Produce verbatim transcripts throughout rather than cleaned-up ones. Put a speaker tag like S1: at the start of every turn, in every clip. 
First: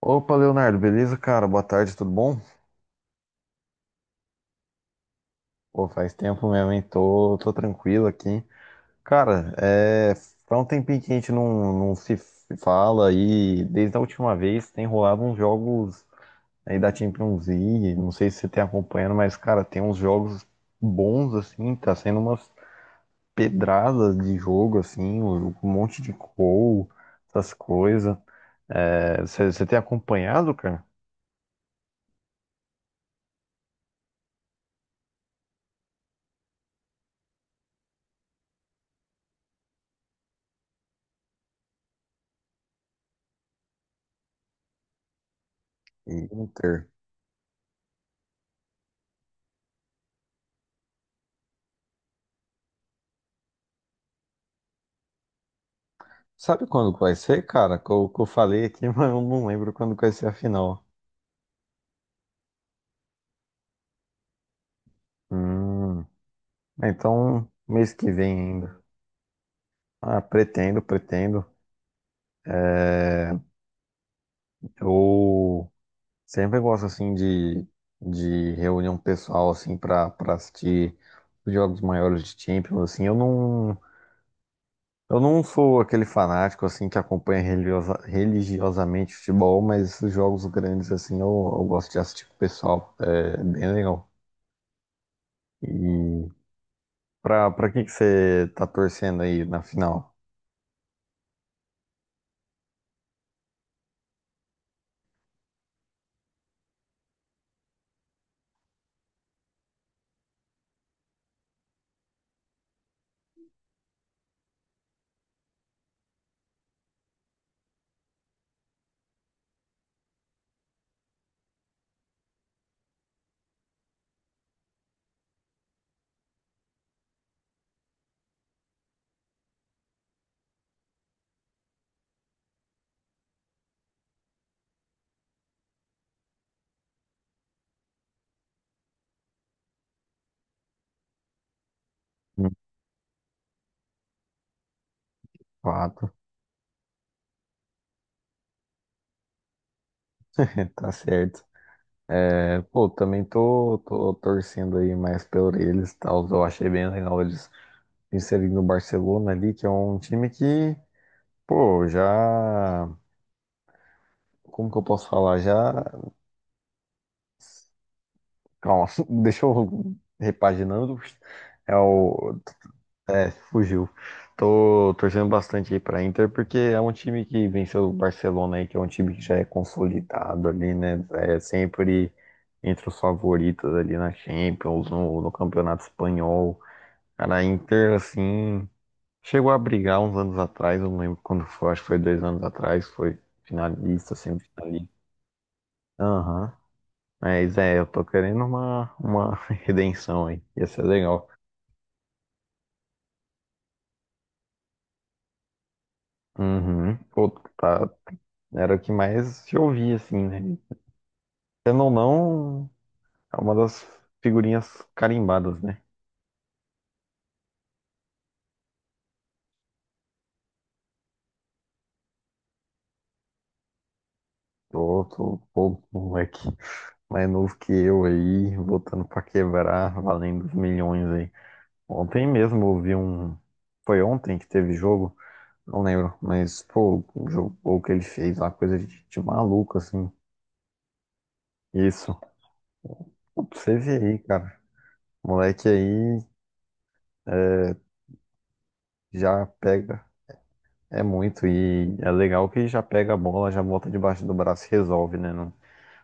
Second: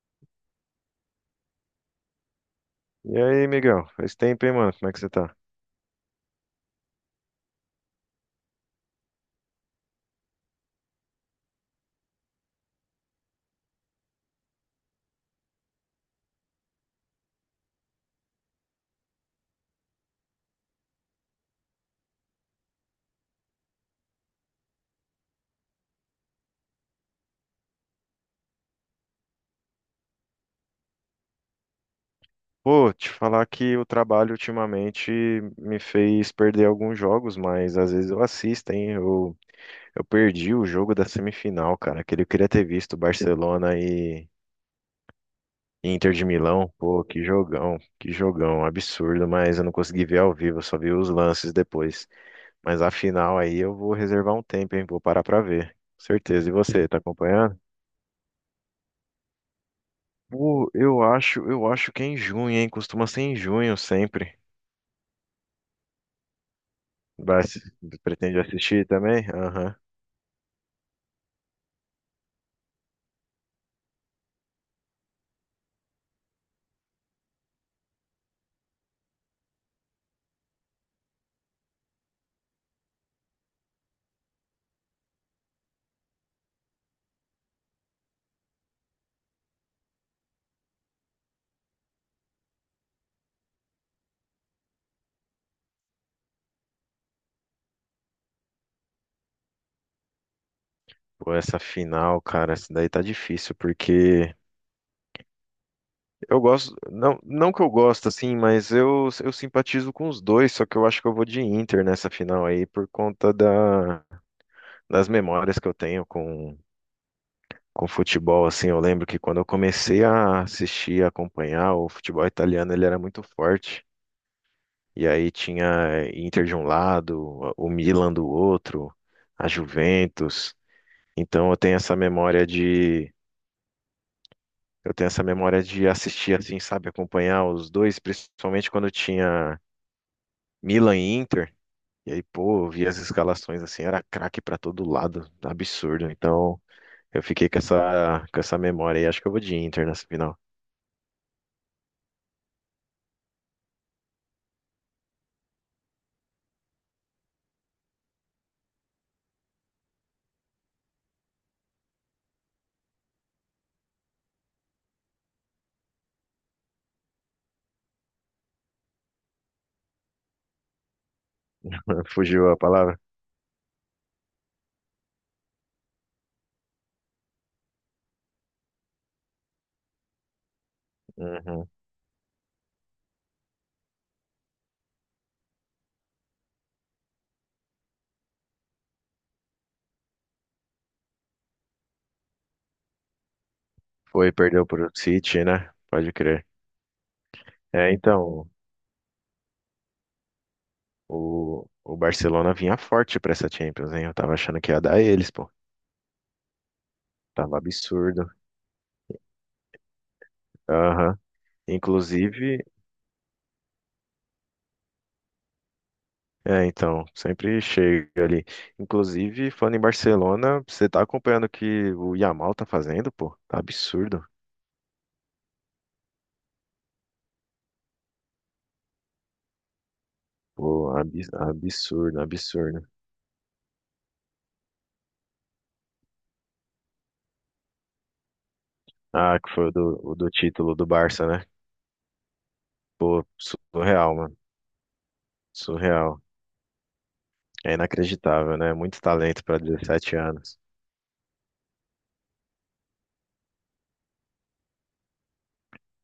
S1: Opa, Leonardo, beleza, cara? Boa tarde, tudo bom?
S2: E aí, Miguel? Faz tempo, hein, mano? Como é que você tá?
S1: Pô, faz tempo mesmo, hein? Tô, tô tranquilo aqui. Cara, é, faz um tempinho que a gente não, não se fala, e desde a última vez tem rolado uns jogos aí da Champions League. Não sei se você tem acompanhando, mas, cara, tem uns jogos bons, assim, tá sendo umas pedradas de jogo, assim, um um monte de gol, essas coisas. É, você você tem acompanhado, cara?
S2: Pô, te falar que o trabalho ultimamente me fez perder alguns jogos, mas às vezes eu assisto, hein? Eu, eu perdi o jogo da semifinal, cara. Aquele eu queria ter visto Barcelona e Inter de Milão.
S1: Inter.
S2: Pô, que jogão, que jogão, absurdo, mas eu não consegui ver ao vivo, eu só vi os lances depois. Mas a final aí eu vou reservar um tempo, hein? Vou parar pra ver. Certeza. E
S1: Sabe
S2: você,
S1: quando
S2: tá
S1: que vai ser,
S2: acompanhando?
S1: cara? Que eu, que eu falei aqui, mas eu não lembro quando que vai ser a
S2: Pô,
S1: final.
S2: eu acho, eu acho que é em junho, hein? Costuma ser em junho sempre.
S1: Hum,
S2: Vai,
S1: então,
S2: assi-
S1: mês que
S2: pretende
S1: vem ainda.
S2: assistir também? Aham.
S1: Ah, pretendo, pretendo. Eu sempre gosto, assim, de, de reunião pessoal, assim, pra, pra assistir os jogos maiores de Champions, assim. Eu não, eu não sou aquele fanático, assim, que acompanha religiosa, religiosamente futebol, mas esses jogos grandes, assim, eu, eu gosto de assistir com o pessoal. É bem legal. E... Pra, pra que que você tá torcendo aí na final?
S2: Pô, essa final, cara, essa daí tá difícil, porque eu gosto, não, não que eu gosto, assim, mas eu, eu simpatizo com os dois, só que eu acho que eu vou de Inter nessa final aí, por conta da, das memórias que eu tenho com, com futebol, assim, eu lembro que quando eu comecei a assistir, a acompanhar, o futebol italiano, ele era muito forte, e aí tinha Inter de um lado, o Milan do outro, a Juventus. Então eu tenho essa memória de eu tenho essa memória de assistir assim, sabe, acompanhar os dois, principalmente quando tinha Milan e Inter. E aí,
S1: Hum.
S2: pô, eu via as escalações assim, era craque pra todo lado, absurdo.
S1: Fato.
S2: Então, eu fiquei com essa com essa memória e acho que eu vou de Inter nessa final.
S1: Tá certo. É, pô, também tô, tô torcendo aí mais pelo eles, e tal. Eu achei bem legal eles inserindo o Barcelona ali, que é um time que, pô, já. Como que eu posso falar? Já. Calma, deixa eu repaginando. É o,
S2: Fugiu a palavra?
S1: é, fugiu. Tô torcendo bastante aí pra Inter, porque é um time que venceu o Barcelona aí, que é um time que já é consolidado ali, né? É
S2: Uhum.
S1: sempre entre os favoritos ali na Champions, no, no Campeonato Espanhol. Cara, a Inter, assim, chegou a brigar uns anos atrás, eu não lembro quando foi, acho que foi dois anos atrás, foi finalista,
S2: Foi, perdeu
S1: semifinalista.
S2: pro City, né? Pode crer.
S1: Aham. Mas é, eu
S2: É,
S1: tô querendo
S2: então,
S1: uma, uma redenção aí. Ia ser legal.
S2: o, o Barcelona vinha forte pra essa Champions, hein? Eu tava achando que ia dar eles, pô.
S1: Uhum. Pô,
S2: Tava
S1: tá.
S2: absurdo.
S1: Era o que mais se ouvia, assim, né?
S2: Aham.
S1: Querendo ou
S2: Inclusive,
S1: não, é uma das figurinhas carimbadas, né?
S2: É, então, sempre chega ali. Inclusive, falando em Barcelona, você tá acompanhando o que o Yamal tá fazendo, pô? Tá absurdo.
S1: Tô, tô, pô, moleque mais novo que eu aí, voltando pra quebrar, valendo os
S2: Pô,
S1: milhões
S2: abs-
S1: aí.
S2: absurdo,
S1: Ontem mesmo eu
S2: absurdo.
S1: ouvi um. Foi ontem que teve jogo? Não lembro, mas, pô, o jogo o que ele fez lá, coisa de, de
S2: Ah, que foi o
S1: maluco,
S2: do,
S1: assim.
S2: o do título do Barça, né?
S1: Isso.
S2: Pô,
S1: Pô, pra você ver
S2: surreal,
S1: aí,
S2: mano.
S1: cara. Moleque aí
S2: Surreal. É inacreditável, né? Muito talento
S1: já
S2: pra
S1: pega.
S2: dezessete anos.
S1: É muito, e é legal que já pega a bola, já bota debaixo do braço e resolve, né? Não-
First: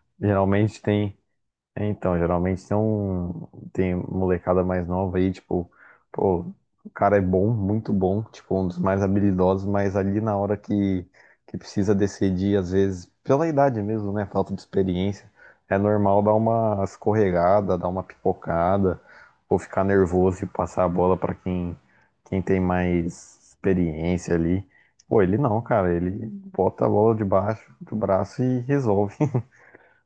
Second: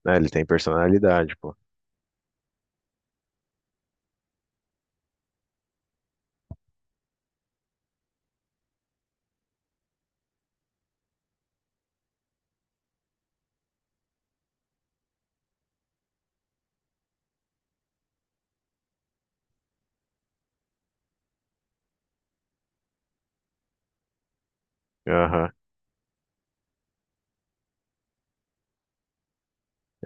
S2: Né, ele tem
S1: geralmente tem
S2: personalidade, pô.
S1: é, então, geralmente tem um, tem molecada mais nova aí, tipo, pô, o cara é bom, muito bom, tipo, um dos mais habilidosos, mas ali na hora que, que precisa decidir, às vezes, pela idade mesmo, né, falta de experiência, é normal dar uma escorregada, dar uma pipocada, ou ficar nervoso e passar a bola pra quem, quem tem mais experiência ali. Pô, ele
S2: Aham.
S1: não, cara, ele bota a bola debaixo do braço e resolve.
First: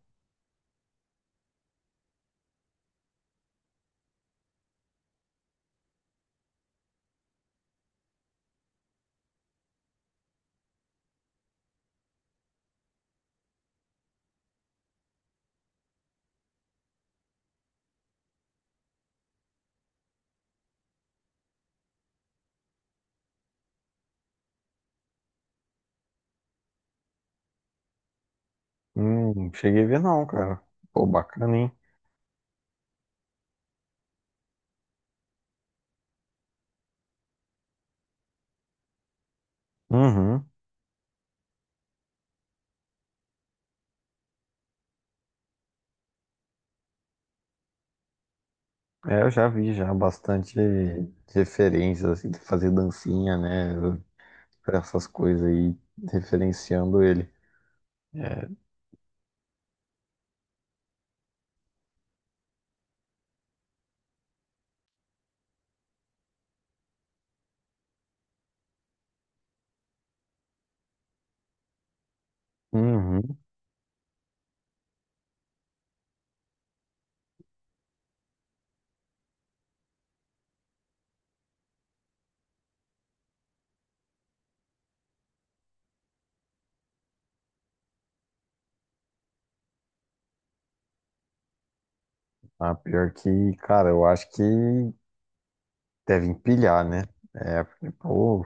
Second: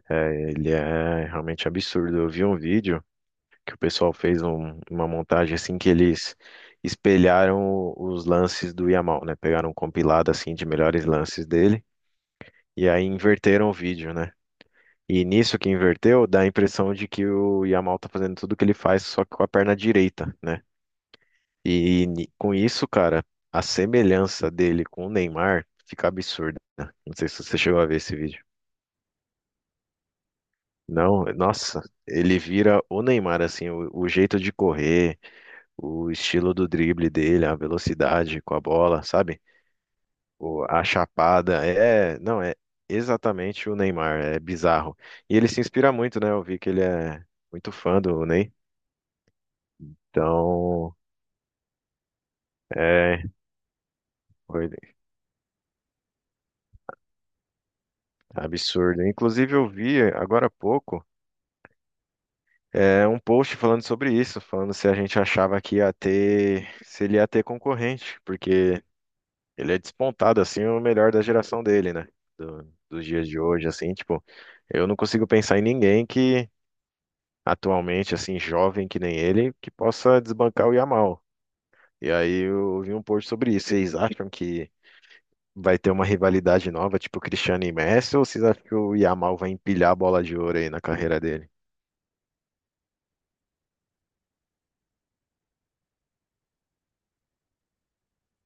S2: É, ele é realmente absurdo. Eu vi um vídeo que o pessoal fez um- uma montagem assim que eles espelharam o- os lances do Yamal, né? Pegaram um compilado assim de melhores lances dele e aí inverteram o vídeo, né? E nisso que inverteu, dá a impressão de que o Yamal tá fazendo tudo que ele faz só que com a perna direita, né? E, ni- com isso, cara, a semelhança dele com o Neymar fica absurda, né? Não sei se você chegou a ver esse vídeo.
S1: Hum, cheguei a ver não, cara. Pô,
S2: Não,
S1: bacana, hein?
S2: nossa, ele vira o Neymar, assim, o o jeito de correr, o estilo do drible dele, a velocidade com a bola, sabe?
S1: Uhum.
S2: O- a chapada, é, não, é exatamente o Neymar, é bizarro. E ele se inspira muito, né? Eu vi que ele é muito fã do Ney,
S1: É, eu já vi já bastante
S2: então
S1: referências, assim, de fazer
S2: é
S1: dancinha, né?
S2: foi
S1: Pra essas coisas aí, referenciando ele. É.
S2: absurdo. Inclusive eu vi agora há pouco é, um post falando sobre isso, falando se a gente achava que ia ter, se ele ia ter concorrente, porque ele é despontado, assim, o melhor da geração dele, né? Do- dos dias de
S1: Uhum.
S2: hoje, assim, tipo, eu não consigo pensar em ninguém que atualmente, assim, jovem que nem ele, que possa desbancar o Yamal. E aí eu vi um post sobre isso. Vocês acham que vai ter uma rivalidade nova, tipo Cristiano e Messi, ou vocês acham que o Yamal vai empilhar a bola de ouro aí na carreira dele?
S1: Ah, pior que, cara, eu acho que deve empilhar, né? É, porque, pô,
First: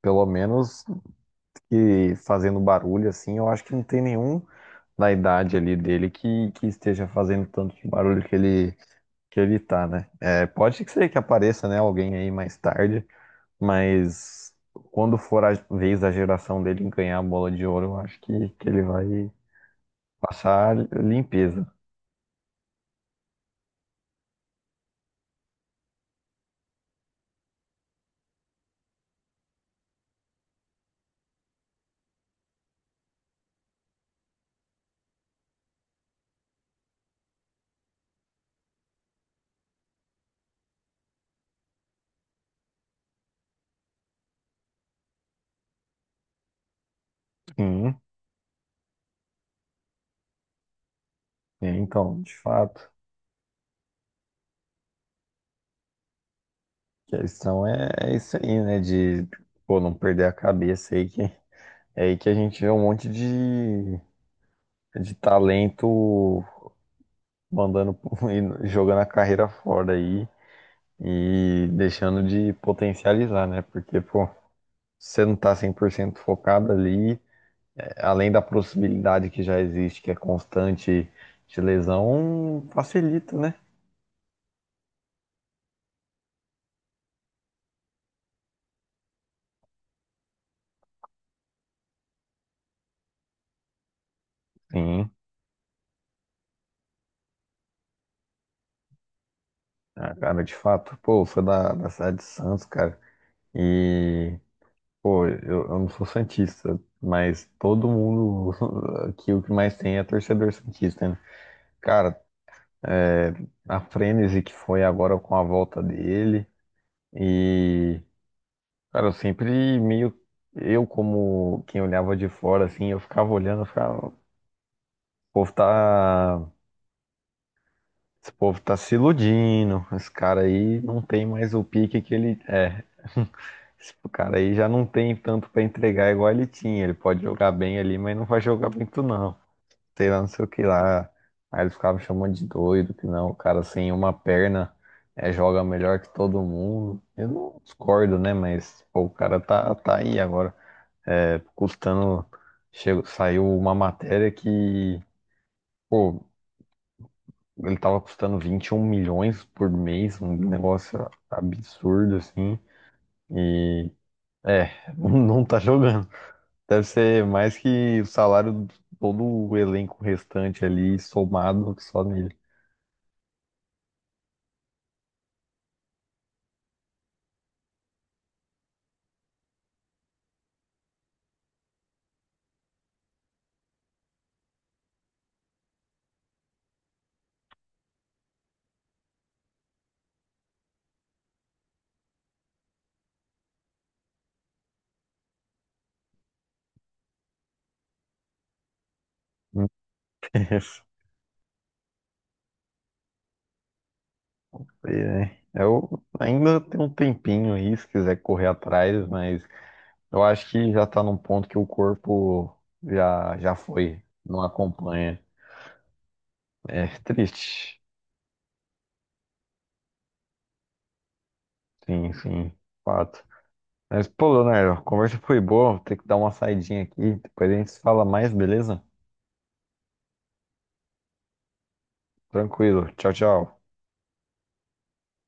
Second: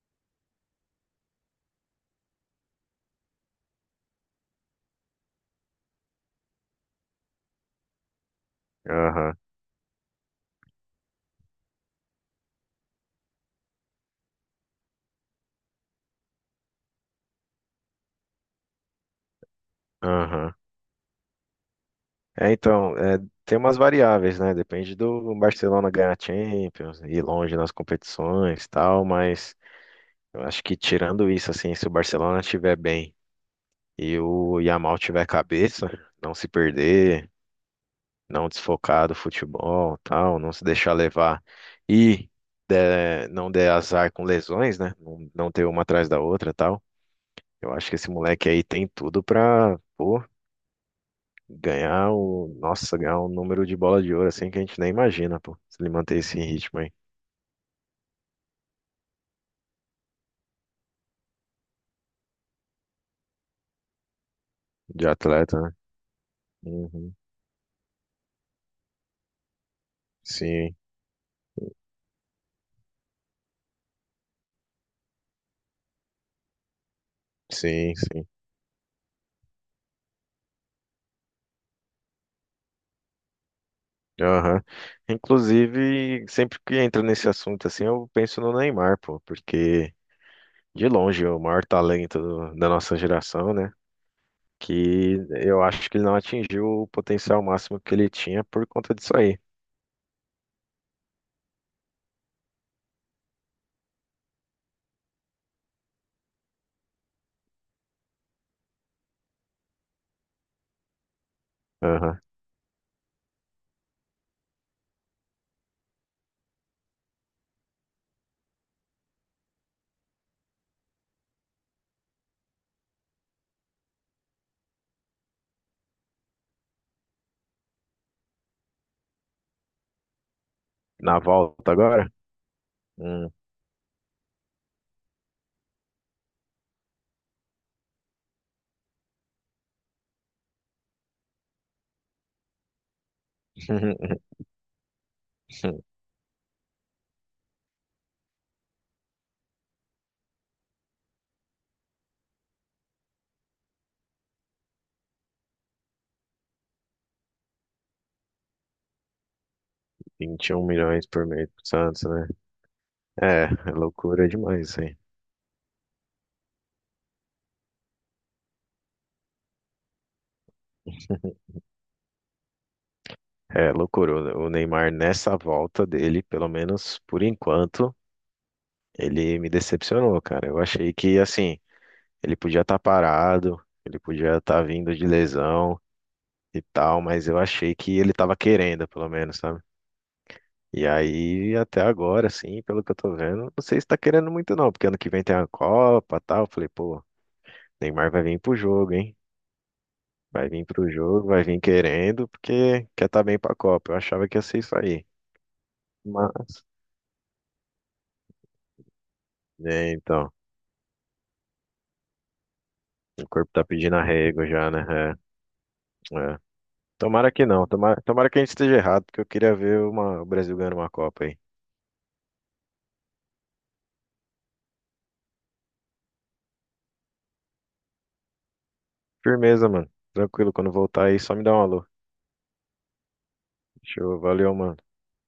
S1: pelo menos que fazendo barulho, assim, eu acho que não tem nenhum na idade ali dele que, que esteja fazendo tanto barulho que ele
S2: Aham,
S1: que ele tá, né? É, pode ser que apareça, né, alguém aí mais tarde, mas quando for a vez da geração dele ganhar a bola de ouro, eu acho que, que ele vai
S2: aham.
S1: passar limpeza.
S2: É, então, é, tem umas variáveis, né? Depende do Barcelona ganhar a Champions, ir longe nas competições e tal, mas. Eu acho que tirando isso, assim, se o Barcelona estiver bem e o Yamal tiver cabeça, não se perder, não desfocar do futebol, tal, não se deixar levar e der- não der azar com lesões, né? Não, não ter uma atrás da outra, tal. Eu acho que
S1: Sim,
S2: esse moleque aí tem tudo pra, pô,
S1: é,
S2: ganhar
S1: então, de
S2: o,
S1: fato,
S2: nossa, ganhar um número de bola de ouro assim que a gente nem imagina, pô, se ele manter esse ritmo aí
S1: a questão é, é isso aí, né, de pô, não perder a cabeça aí que é aí que a gente vê um monte de,
S2: de
S1: de
S2: atleta, né?
S1: talento
S2: Uhum.
S1: mandando pro- e jogando a carreira fora aí
S2: Sim,
S1: e deixando de potencializar, né? Porque, pô, você não tá cem por cento focado ali,
S2: sim, sim.
S1: além da possibilidade que já existe, que é constante de lesão, facilita, né?
S2: Aham. Inclusive, sempre que entra nesse assunto assim, eu penso no Neymar, pô, porque de longe é o maior talento do- da nossa geração, né?
S1: Sim,
S2: Que eu acho que ele não atingiu o potencial máximo que ele tinha por conta disso aí.
S1: ah, cara, de fato, pô, eu sou da, da cidade de Santos, cara, e, pô, eu, eu não sou santista, mas todo mundo aqui o que mais tem é torcedor santista, né? Cara,
S2: Aham.
S1: é, a frenesi que foi agora com a volta dele e cara, eu sempre meio. Eu, como quem olhava de fora, assim, eu ficava olhando, eu ficava. O povo tá. Esse povo tá se iludindo. Esse cara aí não
S2: Na
S1: tem mais o
S2: volta
S1: pique
S2: agora?
S1: que ele. É.
S2: Hum.
S1: Esse cara aí já não tem tanto pra entregar igual ele tinha. Ele pode jogar bem ali, mas não vai jogar muito, não. Sei lá, não sei o que lá. Aí eles ficavam me chamando de doido, que não, o cara sem uma perna é, joga melhor que todo mundo. Eu não discordo, né? Mas, pô, o cara tá, tá aí agora. É, custando. Chegou, saiu uma matéria que, pô, ele tava custando vinte e um milhões por mês, um
S2: Vinte e um milhões
S1: negócio
S2: por mês pro Santos,
S1: absurdo
S2: né?
S1: assim.
S2: É, é
S1: E
S2: loucura
S1: é,
S2: demais isso aí.
S1: não tá jogando. Deve ser mais que o salário de todo o elenco restante ali somado só nele.
S2: É loucura. O o Neymar, nessa volta dele, pelo menos por enquanto, ele me decepcionou, cara. Eu achei que, assim, ele podia estar parado, ele podia estar vindo de lesão e tal, mas eu achei que ele estava querendo, pelo menos, sabe? E aí, até agora, assim, pelo que eu tô vendo, não sei se tá querendo muito não, porque ano que vem tem a Copa e tal. Eu falei, pô, Neymar vai vir pro jogo, hein? Vai vir pro jogo, vai vir querendo, porque quer tá bem pra Copa. Eu achava que ia ser isso aí.
S1: É, eu ainda
S2: Mas,
S1: tenho um tempinho aí, se quiser correr atrás, mas
S2: né,
S1: eu
S2: então,
S1: acho que já tá num ponto que o corpo
S2: o
S1: já,
S2: corpo
S1: já
S2: tá pedindo
S1: foi, não
S2: arrego já, né?
S1: acompanha.
S2: É, é.
S1: É
S2: Tomara que não,
S1: triste.
S2: tomara, tomara que a gente esteja errado, porque eu queria ver uma- o Brasil ganhando uma Copa aí.
S1: Sim, sim, fato. Mas, pô, Leonardo, a conversa foi boa. Vou ter que dar uma saidinha aqui. Depois a gente se fala mais, beleza?
S2: Firmeza, mano. Tranquilo, quando voltar aí, só me dá um alô.
S1: Tranquilo. Tchau, tchau.
S2: Show, valeu, mano.